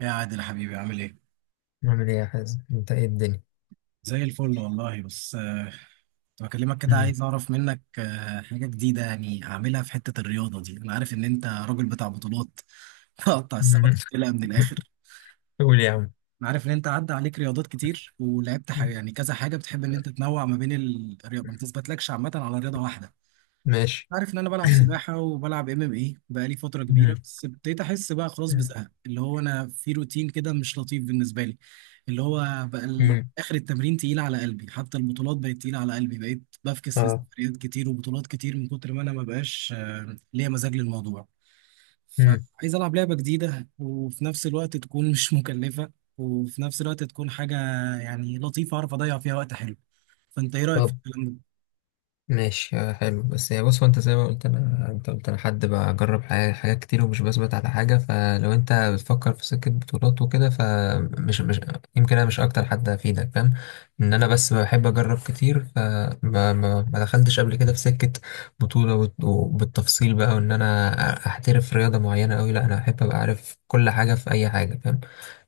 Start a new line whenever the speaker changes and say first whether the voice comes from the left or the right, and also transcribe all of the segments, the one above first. right: يا عادل حبيبي عامل ايه؟
left: نعمل ايه يا حازم؟ انت ايه الدنيا؟
right: زي الفل والله. بس كنت بكلمك كده
left: مم.
right: عايز اعرف منك حاجة جديدة يعني اعملها في حتة الرياضة دي، انا عارف ان انت راجل بتاع بطولات. تقطع السمكة
left: مم.
right: وتقلها من الاخر.
left: قول يا عم.
right: انا عارف ان انت عدى عليك رياضات كتير ولعبت حاجة
left: مم.
right: يعني كذا حاجة، بتحب ان انت تنوع ما بين الرياضة، ما بتثبتلكش عامة على رياضة واحدة.
left: ماشي.
right: عارف ان انا بلعب سباحة وبلعب ام ام اي بقالي فترة كبيرة،
left: مم.
right: بس ابتديت احس بقى خلاص بزهق، اللي هو انا في روتين كده مش لطيف بالنسبة لي. اللي هو بقى
left: مم.
right: اخر التمرين تقيل على قلبي، حتى البطولات بقت تقيله على قلبي، بقيت بفكس
left: اه.
right: لسفريات كتير وبطولات كتير من كتر ما انا ما بقاش ليا مزاج للموضوع.
left: مم.
right: فعايز العب لعبه جديده، وفي نفس الوقت تكون مش مكلفه، وفي نفس الوقت تكون حاجه يعني لطيفه اعرف اضيع فيها وقت حلو. فانت ايه رايك في
left: طب،
right: الكلام ده؟
left: ماشي، حلو. بس يعني بص، هو انت زي ما قلت انا، انت قلت انا حد بجرب حاجات كتير ومش بثبت على حاجه. فلو انت بتفكر في سكه بطولات وكده فمش مش يمكن انا مش اكتر حد افيدك، فاهم؟ ان انا بس بحب اجرب كتير، فما ما ما دخلتش قبل كده في سكه بطوله وبالتفصيل بقى، وان انا احترف رياضه معينه قوي. لا، انا احب ابقى عارف كل حاجه في اي حاجه، فاهم؟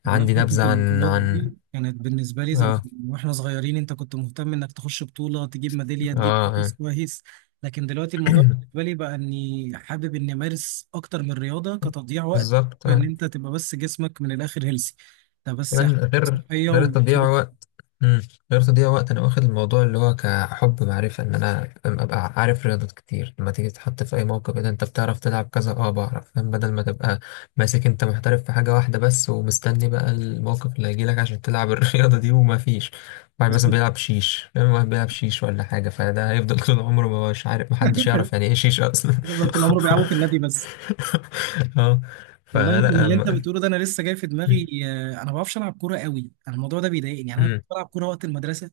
right: والله
left: عندي
right: حتة
left: نبذه عن
right: البطولات دي كانت بالنسبة لي زمان
left: اه
right: واحنا صغيرين، انت كنت مهتم انك تخش بطولة تجيب ميدالية
left: اه،
right: تجيب مركز
left: آه.
right: كويس. لكن دلوقتي الموضوع بالنسبة لي بقى اني حابب اني امارس اكتر من رياضة كتضييع وقت،
left: بالظبط،
right: ان
left: آه.
right: انت تبقى بس جسمك من الاخر هيلسي. ده بس
left: كمان غير
right: صحية
left: غير
right: وظبط.
left: التضييع. امم. رياضة دي وقت، انا واخد الموضوع اللي هو كحب معرفة، ان انا فاهم، ابقى عارف رياضات كتير. لما تيجي تتحط في اي موقف إيه ده؟ انت بتعرف تلعب كذا، بعرف، فاهم؟ بدل ما تبقى ماسك انت محترف في حاجة واحدة بس، ومستني بقى الموقف اللي هيجيلك عشان تلعب الرياضة دي. وما فيش واحد مثلا
right: بالظبط.
left: بيلعب شيش، فاهم؟ واحد بيلعب شيش ولا حاجة، فده هيفضل طول عمره ما مش عارف. محدش يعرف يعني ايه شيش اصلا.
right: تفضل طول عمره بيلعبوا في النادي بس.
left: اه.
right: والله انت
left: فلا،
right: من اللي انت بتقوله ده، انا لسه جاي في دماغي انا ما بعرفش العب كوره قوي، انا الموضوع ده بيضايقني. يعني انا كنت
left: امم،
right: بلعب كوره وقت المدرسه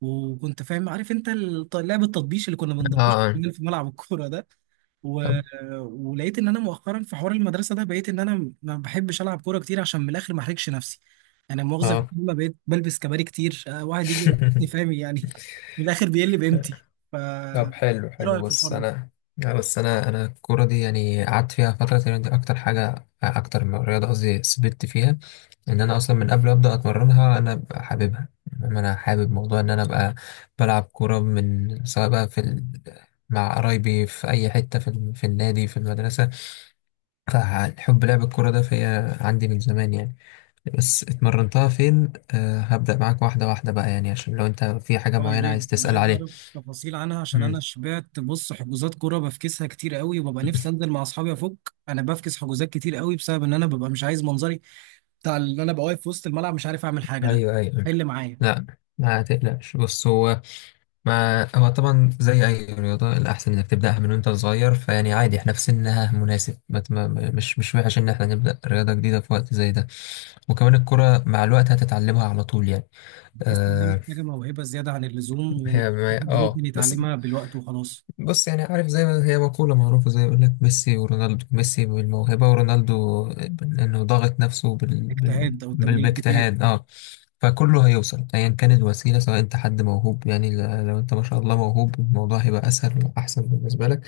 right: وكنت فاهم عارف انت لعب التطبيش اللي كنا
left: اه،
right: بنضبش
left: آه.
right: في ملعب الكوره ده و...
left: طب،
right: ولقيت ان انا مؤخرا في حوار المدرسه ده، بقيت ان انا ما بحبش العب كوره كتير عشان من الاخر ما احرجش نفسي. انا مؤاخذه في
left: اه.
right: الكلمه، بقيت بلبس كباري كتير، واحد يجي يلاقيني فاهم يعني من الاخر بيقل بقيمتي. ف
left: طب حلو،
right: ايه
left: حلو،
right: رايك في الحوار
left: بص
right: ده؟
left: انا. لا بس انا، انا الكوره دي يعني قعدت فيها فتره، تقريبا دي اكتر حاجه، اكتر من رياضه قصدي سبت فيها. ان انا اصلا من قبل ما ابدا اتمرنها انا أبقى حاببها. إنما انا حابب موضوع ان انا ابقى بلعب كوره، من سواء بقى في ال... مع قرايبي، في اي حته، في ال... في النادي، في المدرسه. فحب لعب الكوره ده فيا عندي من زمان يعني. بس اتمرنتها فين؟ أه، هبدا معاك واحده واحده بقى، يعني عشان لو انت في حاجه
right: اه يا
left: معينه
right: ريت،
left: عايز
right: انا
left: تسال
right: عايز
left: عليها.
right: اعرف تفاصيل عنها عشان
left: مم.
right: انا شبعت. بص، حجوزات كوره بفكسها كتير قوي وببقى نفسي انزل مع اصحابي افك. انا بفكس حجوزات كتير قوي بسبب ان انا ببقى مش عايز منظري بتاع ان انا ببقى واقف في وسط الملعب مش عارف اعمل حاجه. ده
left: ايوه، ايوه.
right: حل معايا.
left: لا، ما تقلقش، بص هو، ما هو طبعا زي اي رياضه الاحسن انك تبداها من وانت صغير. فيعني عادي احنا في سنها مناسب، ما ت- ما- مش، مش وحش ان احنا نبدا رياضه جديده في وقت زي ده. وكمان الكره مع الوقت هتتعلمها على طول يعني.
right: بحس انها
left: اه.
right: محتاجه موهبه زياده عن اللزوم، وإن حد ممكن
left: بس.
right: يتعلمها بالوقت وخلاص.
left: بص يعني، عارف زي ما هي مقولة معروفة، زي يقول لك ميسي ورونالدو، ميسي بالموهبة ورونالدو إنه ضاغط نفسه بال... بال...
right: اجتهاد او
left: بال...
right: تمرين كتير.
left: باجتهاد، اه. فكله هيوصل أيا كانت الوسيلة. سواء أنت حد موهوب يعني، لو أنت ما شاء الله موهوب الموضوع هيبقى أسهل وأحسن بالنسبة لك.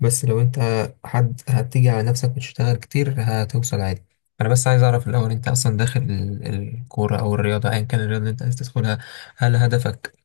left: بس لو أنت حد هتيجي على نفسك وتشتغل كتير، هتوصل عادي. أنا بس عايز أعرف الأول، أنت أصلا داخل الكورة أو الرياضة أيا كان الرياضة اللي أنت عايز تدخلها، هل هدفك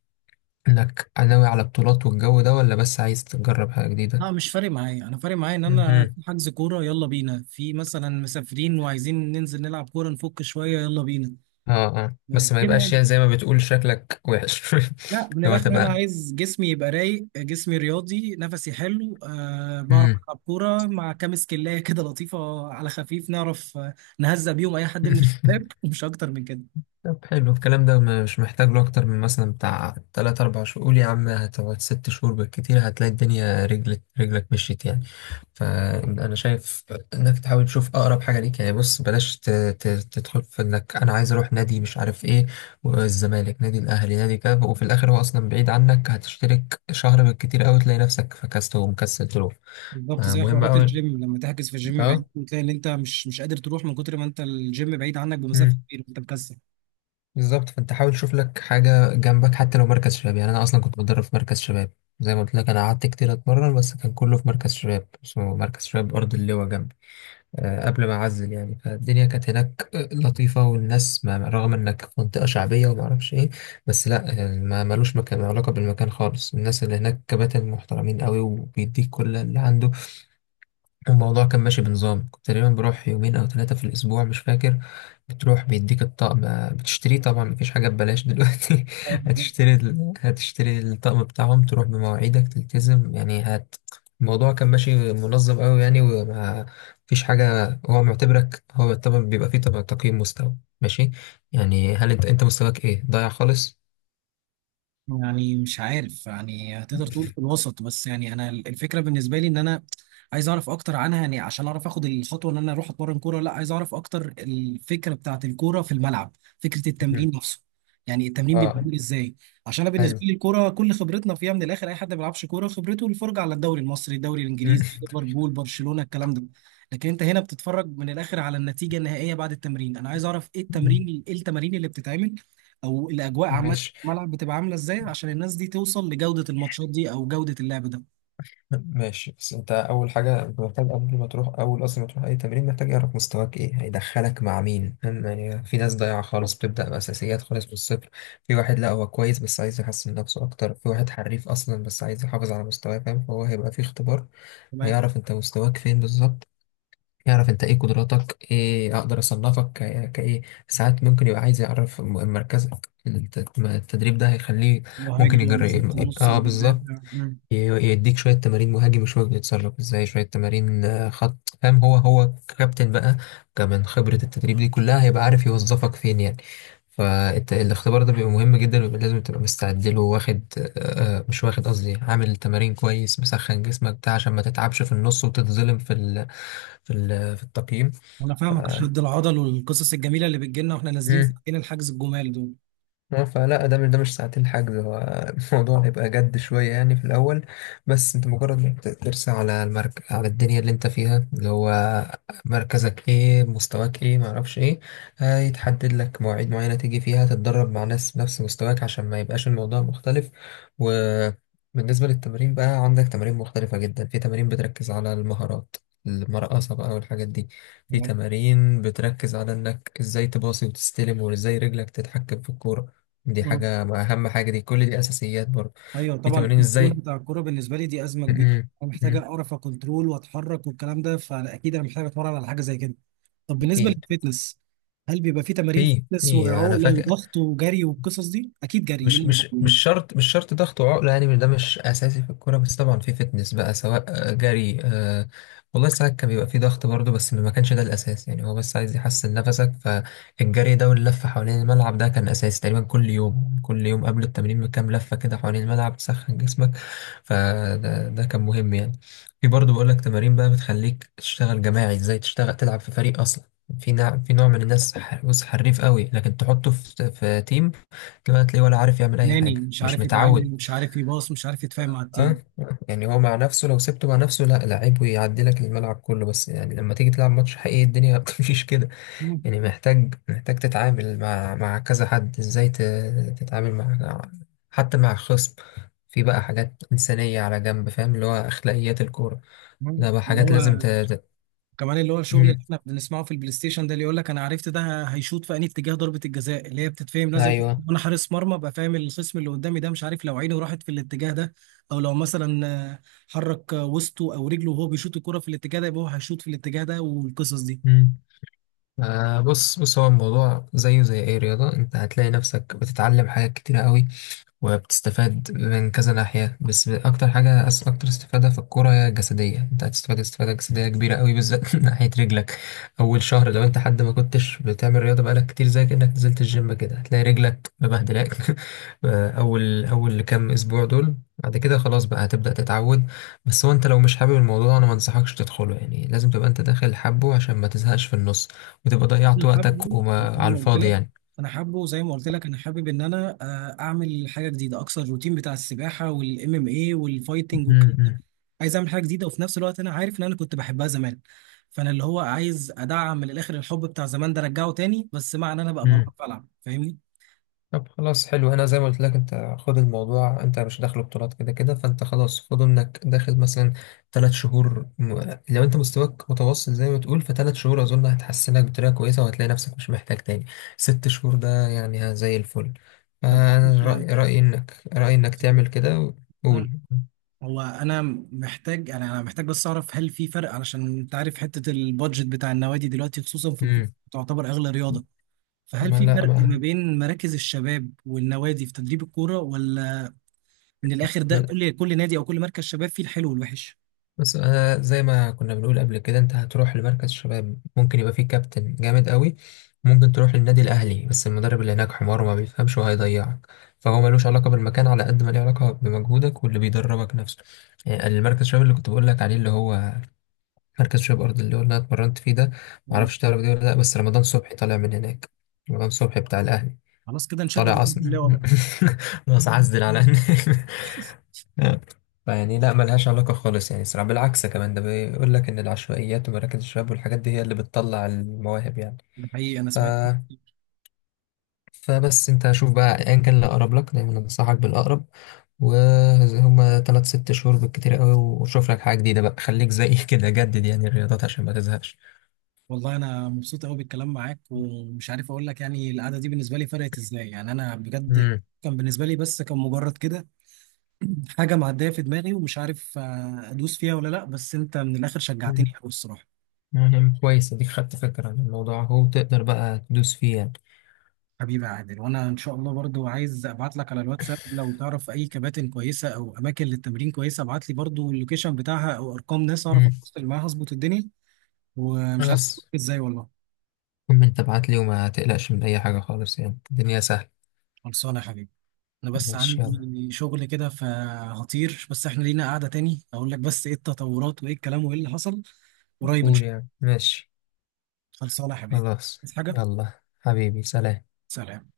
left: انك ناوي على بطولات والجو ده، ولا بس عايز تجرب حاجة جديدة؟
right: لا، مش فارق معايا. انا فارق معايا ان انا
left: مهم.
right: في حجز كوره يلا بينا، في مثلا مسافرين وعايزين ننزل نلعب كوره نفك شويه، يلا بينا
left: اه، اه. بس ما
right: كده
left: يبقاش
right: يعني.
left: يعني زي ما بتقول شكلك وحش
right: لا من
left: لو
right: الاخر، انا
left: هتبقى.
right: عايز جسمي يبقى رايق، جسمي رياضي، نفسي حلو، أه بعرف
left: مم.
right: العب كوره مع كام سكلايه كده لطيفه على خفيف، نعرف نهزق بيهم اي حد من الشباب ومش اكتر من كده.
left: طب حلو، الكلام ده مش محتاج له اكتر من مثلا بتاع تلات اربع شهور. قول يا عم هتقعد ست شهور بالكتير، هتلاقي الدنيا رجلك، رجلك مشيت يعني. فانا شايف انك تحاول تشوف اقرب حاجه ليك، يعني بص بلاش تدخل في انك انا عايز اروح نادي مش عارف ايه، والزمالك نادي، الاهلي نادي، كذا، وفي الاخر هو اصلا بعيد عنك، هتشترك شهر بالكتير قوي، تلاقي نفسك فكست ومكسل تروح.
right: بالظبط
left: آه،
right: زي
left: مهم
right: حوارات
left: قوي.
right: الجيم لما تحجز في الجيم بعيد
left: اه.
right: وتلاقي ان انت مش قادر تروح من كتر ما انت الجيم بعيد عنك بمسافه
left: امم.
right: كبيره انت مكسل.
left: بالظبط، فانت حاول تشوف لك حاجه جنبك، حتى لو مركز شباب. يعني انا اصلا كنت بتدرب في مركز شباب، زي ما قلت لك. انا قعدت كتير اتمرن، بس كان كله في مركز شباب اسمه مركز شباب ارض اللواء جنبي، قبل ما أعزل يعني. فالدنيا كانت هناك لطيفة، والناس، ما رغم إنك في منطقة شعبية وما أعرفش إيه، بس لأ ما ملوش مكان، ما علاقة بالمكان خالص. الناس اللي هناك كباتن محترمين قوي، وبيديك كل اللي عنده. الموضوع كان ماشي بنظام، كنت تقريبا بروح يومين او ثلاثة في الاسبوع، مش فاكر. بتروح بيديك الطقم، بتشتريه طبعا، مفيش حاجة ببلاش دلوقتي. هتشتري الطقم بتاعهم، تروح بمواعيدك، تلتزم يعني، هت... الموضوع كان ماشي منظم قوي يعني، وما فيش حاجة. هو معتبرك، هو طبعا بيبقى فيه طبعا تقييم مستوى ماشي. يعني هل انت، انت مستواك ايه؟ ضايع خالص؟
right: يعني مش عارف، يعني هتقدر تقول في الوسط. بس يعني انا الفكره بالنسبه لي ان انا عايز اعرف اكتر عنها يعني عشان اعرف اخد الخطوه ان انا اروح اتمرن كوره ولا لا. عايز اعرف اكتر الفكره بتاعت الكوره في الملعب، فكره
left: مم.
right: التمرين نفسه. يعني التمرين بيبقى
left: اه،
right: عامل ازاي؟ عشان انا بالنسبه
left: حلو.
right: لي الكوره كل خبرتنا فيها من الاخر، اي حد ما بيلعبش كوره خبرته الفرجه على الدوري المصري، الدوري الانجليزي، ليفربول، برشلونه، الكلام ده. لكن انت هنا بتتفرج من الاخر على النتيجه النهائيه بعد التمرين. انا عايز اعرف ايه
left: مم.
right: التمرين، ايه التمارين اللي بتتعمل، او الاجواء عامه
left: ماشي،
right: الملعب بتبقى عامله ازاي عشان الناس دي توصل لجوده الماتشات دي او جوده اللعب ده.
left: ماشي. بس انت اول حاجه انت محتاج قبل ما تروح، اول اصلا ما تروح اي تمرين، محتاج يعرف مستواك ايه، هيدخلك مع مين، فاهم يعني؟ في ناس ضايعه خالص، بتبدا باساسيات خالص من الصفر. في واحد لا هو كويس بس عايز يحسن نفسه اكتر. في واحد حريف اصلا بس عايز يحافظ على مستواه، فاهم؟ فهو هيبقى في اختبار،
right: تمام.
left: هيعرف انت مستواك فين بالظبط، يعرف انت ايه قدراتك، ايه اقدر اصنفك كايه. ساعات ممكن يبقى عايز يعرف مركزك، التدريب ده هيخليه. ممكن
right: مهاجم ولا خط
left: يجرب،
right: نص ولا
left: اه بالظبط،
right: مدافع. مم.
left: يديك شوية تمارين مهاجم وشوية بيتصرف ازاي، شوية تمارين خط، فاهم؟ هو هو كابتن بقى. كمان خبرة التدريب دي كلها هيبقى عارف يوظفك فين يعني. فالاختبار ده بيبقى مهم جدا، ويبقى لازم تبقى مستعد له، واخد آه، آه، مش واخد، قصدي عامل تمارين كويس، مسخن جسمك بتاع، عشان ما تتعبش في النص وتتظلم في ال، في ال، في التقييم.
right: انا
left: ف...
right: فاهمك، شد العضل والقصص الجميله اللي بتجيلنا واحنا نازلين
left: مم.
right: ساعتين الحجز، الجمال دول.
left: اه. فلا ده مش، ده مش ساعتين حجز هو. الموضوع هيبقى جد شوية يعني في الأول. بس انت مجرد ما ترسى على على الدنيا اللي انت فيها، اللي هو مركزك ايه، مستواك ايه، معرفش ايه، هيتحدد لك مواعيد معينة تيجي فيها تتدرب مع ناس نفس مستواك، عشان ما يبقاش الموضوع مختلف. وبالنسبة للتمارين بقى، عندك تمارين مختلفة جدا. في تمارين بتركز على المهارات المرقصة بقى والحاجات دي. في
right: تمام.
left: تمارين بتركز على انك ازاي تباصي وتستلم، وازاي رجلك تتحكم في الكورة. دي
right: مم.
left: حاجة، ما أهم حاجة، دي كل دي أساسيات برضه.
right: ايوه
left: في
right: طبعا،
left: تمارين
right: الكنترول
left: إزاي
right: بتاع الكوره بالنسبه لي دي ازمه
left: م-
right: كبيره.
left: م-
right: انا محتاج
left: م.
right: اعرف اكنترول واتحرك والكلام ده، فاكيد انا محتاج اتمرن على حاجه زي كده. طب بالنسبه
left: أكيد.
right: للفتنس، هل بيبقى في تمارين
left: في
right: فتنس
left: في أنا
right: وعقله
left: فاكر،
right: وضغط وجري والقصص دي؟ اكيد جري، ايه
left: مش
right: اللي
left: مش مش
right: موجود؟
left: شرط، مش شرط ضغط وعقله يعني، ده مش اساسي في الكوره. بس طبعا في فتنس بقى، سواء جري، آه. والله ساعات كان بيبقى في ضغط برضه، بس ما كانش ده الاساس يعني، هو بس عايز يحسن نفسك. فالجري ده واللفه حوالين الملعب ده كان اساسي تقريبا كل يوم، كل يوم قبل التمرين بكام لفه كده حوالين الملعب تسخن جسمك. فده، ده كان مهم يعني. في برضه بقول لك تمارين بقى بتخليك تشتغل جماعي، ازاي تشتغل تلعب في فريق اصلا. في نوع من الناس، بص حريف قوي، لكن تحطه في، في تيم كده هتلاقيه ولا عارف يعمل اي
right: ناني
left: حاجه،
right: مش
left: مش
right: عارف يتعامل،
left: متعود.
right: مش عارف يباص، مش عارف يتفاهم مع
left: اه،
right: التيم.
left: آه. يعني هو مع نفسه، لو سبته مع نفسه لا لعيب ويعدي لك الملعب كله، بس يعني لما تيجي تلعب ماتش حقيقي الدنيا ما بتمشيش كده.
right: مم.
left: يعني محتاج تتعامل مع، مع كذا حد، ازاي تتعامل مع حتى مع خصم. في بقى حاجات إنسانية على جنب، فاهم؟ اللي هو أخلاقيات الكورة.
right: مم.
left: ده بقى
right: اللي
left: حاجات لازم ت...
right: هو
left: ت...
right: كمان اللي هو الشغل اللي
left: مم.
right: احنا بنسمعه في البلاي ستيشن ده، اللي يقول لك انا عرفت ده هيشوط في انهي اتجاه. ضربة الجزاء اللي هي بتتفهم، لازم
left: أيوه.
right: انا حارس مرمى ابقى فاهم الخصم اللي قدامي ده، مش عارف لو عينه راحت في الاتجاه ده، او لو مثلا آه، حرك وسطه او رجله وهو بيشوط الكرة في الاتجاه ده، يبقى هو هيشوط في الاتجاه ده، والقصص دي.
left: مم. آه، بص، بص هو الموضوع زيه زي أي رياضة. أنت هتلاقي نفسك بتتعلم حاجات كتيرة قوي، وبتستفاد من كذا ناحية. بس أكتر حاجة، أكتر استفادة في الكورة هي الجسدية. أنت هتستفاد استفادة جسدية كبيرة قوي، بالذات من ناحية رجلك. أول شهر لو أنت حد ما كنتش بتعمل رياضة بقالك كتير، زي كأنك نزلت الجيم كده، هتلاقي رجلك مبهدلاك. أول كام أسبوع دول، بعد كده خلاص بقى هتبدأ تتعود. بس هو أنت لو مش حابب الموضوع أنا ما أنصحكش تدخله، يعني لازم تبقى أنت داخل حبه عشان ما تزهقش في النص، وتبقى
right: انا
left: ضيعت
right: حابه
left: وقتك
right: زي
left: وما على
right: ما قلت
left: الفاضي
right: لك،
left: يعني.
right: انا حابه زي ما قلت لك، انا حابب ان انا اعمل حاجه جديده، اكسر الروتين بتاع السباحه والام ام اي والفايتنج
left: م-
right: والكلام ده.
left: م-
right: عايز اعمل حاجه جديده، وفي نفس الوقت انا عارف ان انا كنت بحبها زمان. فانا اللي هو عايز ادعم من الاخر الحب بتاع زمان ده، ارجعه تاني، بس مع ان انا بقى
left: م.
right: بعرف العب، فاهمني؟
left: طب خلاص، حلو. انا زي ما قلت لك انت خد الموضوع انت مش داخل بطولات كده كده، فانت خلاص خد انك داخل مثلا ثلاث شهور. لو انت مستواك متوسط زي ما تقول، فثلاث شهور اظن هتحسنك بطريقه كويسه، وهتلاقي نفسك مش محتاج تاني ست شهور ده، يعني ها زي الفل.
right: طب
left: فانا
right: سؤال-
left: رأي، رأيي انك
right: سؤال.
left: تعمل كده.
right: مم.
left: وقول.
right: هو انا محتاج، يعني انا محتاج بس اعرف هل في فرق، علشان انت عارف حته البادجت بتاع النوادي دلوقتي خصوصا في الكورة
left: امم.
right: تعتبر اغلى رياضه. فهل
left: ما
right: في
left: لا،
right: فرق ما بين مراكز الشباب والنوادي في تدريب الكورة، ولا من الآخر ده
left: ما
right: كل نادي أو كل مركز شباب فيه الحلو والوحش؟
left: بس انا زي ما كنا بنقول قبل كده، انت هتروح لمركز شباب ممكن يبقى فيه كابتن جامد قوي، ممكن تروح للنادي الاهلي بس المدرب اللي هناك حمار وما بيفهمش وهيضيعك. فهو ملوش علاقه بالمكان على قد ما له علاقه بمجهودك واللي بيدربك نفسه. يعني المركز شباب اللي كنت بقول لك عليه اللي هو مركز شباب ارض، اللي هو اللي انا اتمرنت فيه ده،
right: آه.
left: معرفش تعرف ده ولا لا، بس رمضان صبحي طالع من هناك. رمضان صبحي بتاع الاهلي،
right: خلاص كده نشد على
left: طالع
right: قلب
left: اصلا.
right: اللاوة بقى.
left: بس عزل على هناك. فيعني لا ملهاش علاقة خالص يعني الصراحة. بالعكس كمان ده بيقول لك إن العشوائيات ومراكز الشباب والحاجات دي هي اللي بتطلع المواهب يعني.
right: ده حقيقي، أنا
left: ف...
right: سمعت.
left: فبس أنت شوف بقى أيا كان اللي أقرب لك، دايما أنصحك بالأقرب. وهما تلات ست شهور بالكتير قوي، وشوف لك حاجة جديدة بقى، خليك زي كده جدد يعني الرياضات عشان ما تزهقش.
right: والله أنا مبسوط قوي بالكلام معاك، ومش عارف أقول لك يعني القعدة دي بالنسبة لي فرقت إزاي يعني. أنا بجد
left: امم.
right: كان بالنسبة لي بس كان مجرد كده حاجة معدية في دماغي، ومش عارف أدوس فيها ولا لأ، بس أنت من الآخر شجعتني قوي الصراحة.
left: يعني كويس، اديك خدت فكرة عن الموضوع اهو، وتقدر بقى تدوس فيه يعني.
right: حبيبي يا عادل، وانا ان شاء الله برضو عايز ابعت لك على الواتساب لو تعرف اي كباتن كويسه او اماكن للتمرين كويسه، ابعت لي برضو اللوكيشن بتاعها او ارقام ناس اعرف
left: امم.
right: اتواصل معاها اظبط الدنيا. ومش عارف أشوفك
left: بس
right: ازاي والله.
left: المهم انت ابعت لي وما تقلقش من اي حاجة خالص، يعني الدنيا سهلة.
right: خلصانه يا حبيبي. انا بس
left: ماشي، يلا.
right: عندي شغل كده فهطير، بس احنا لينا قعده تاني اقول لك بس ايه التطورات وايه الكلام وايه اللي حصل. قريب ان
left: قول
right: شاء الله.
left: يعني، ماشي.
right: خلصانه يا حبيبي.
left: خلاص.
right: عايز حاجه؟
left: يلا حبيبي، سلام.
right: سلام.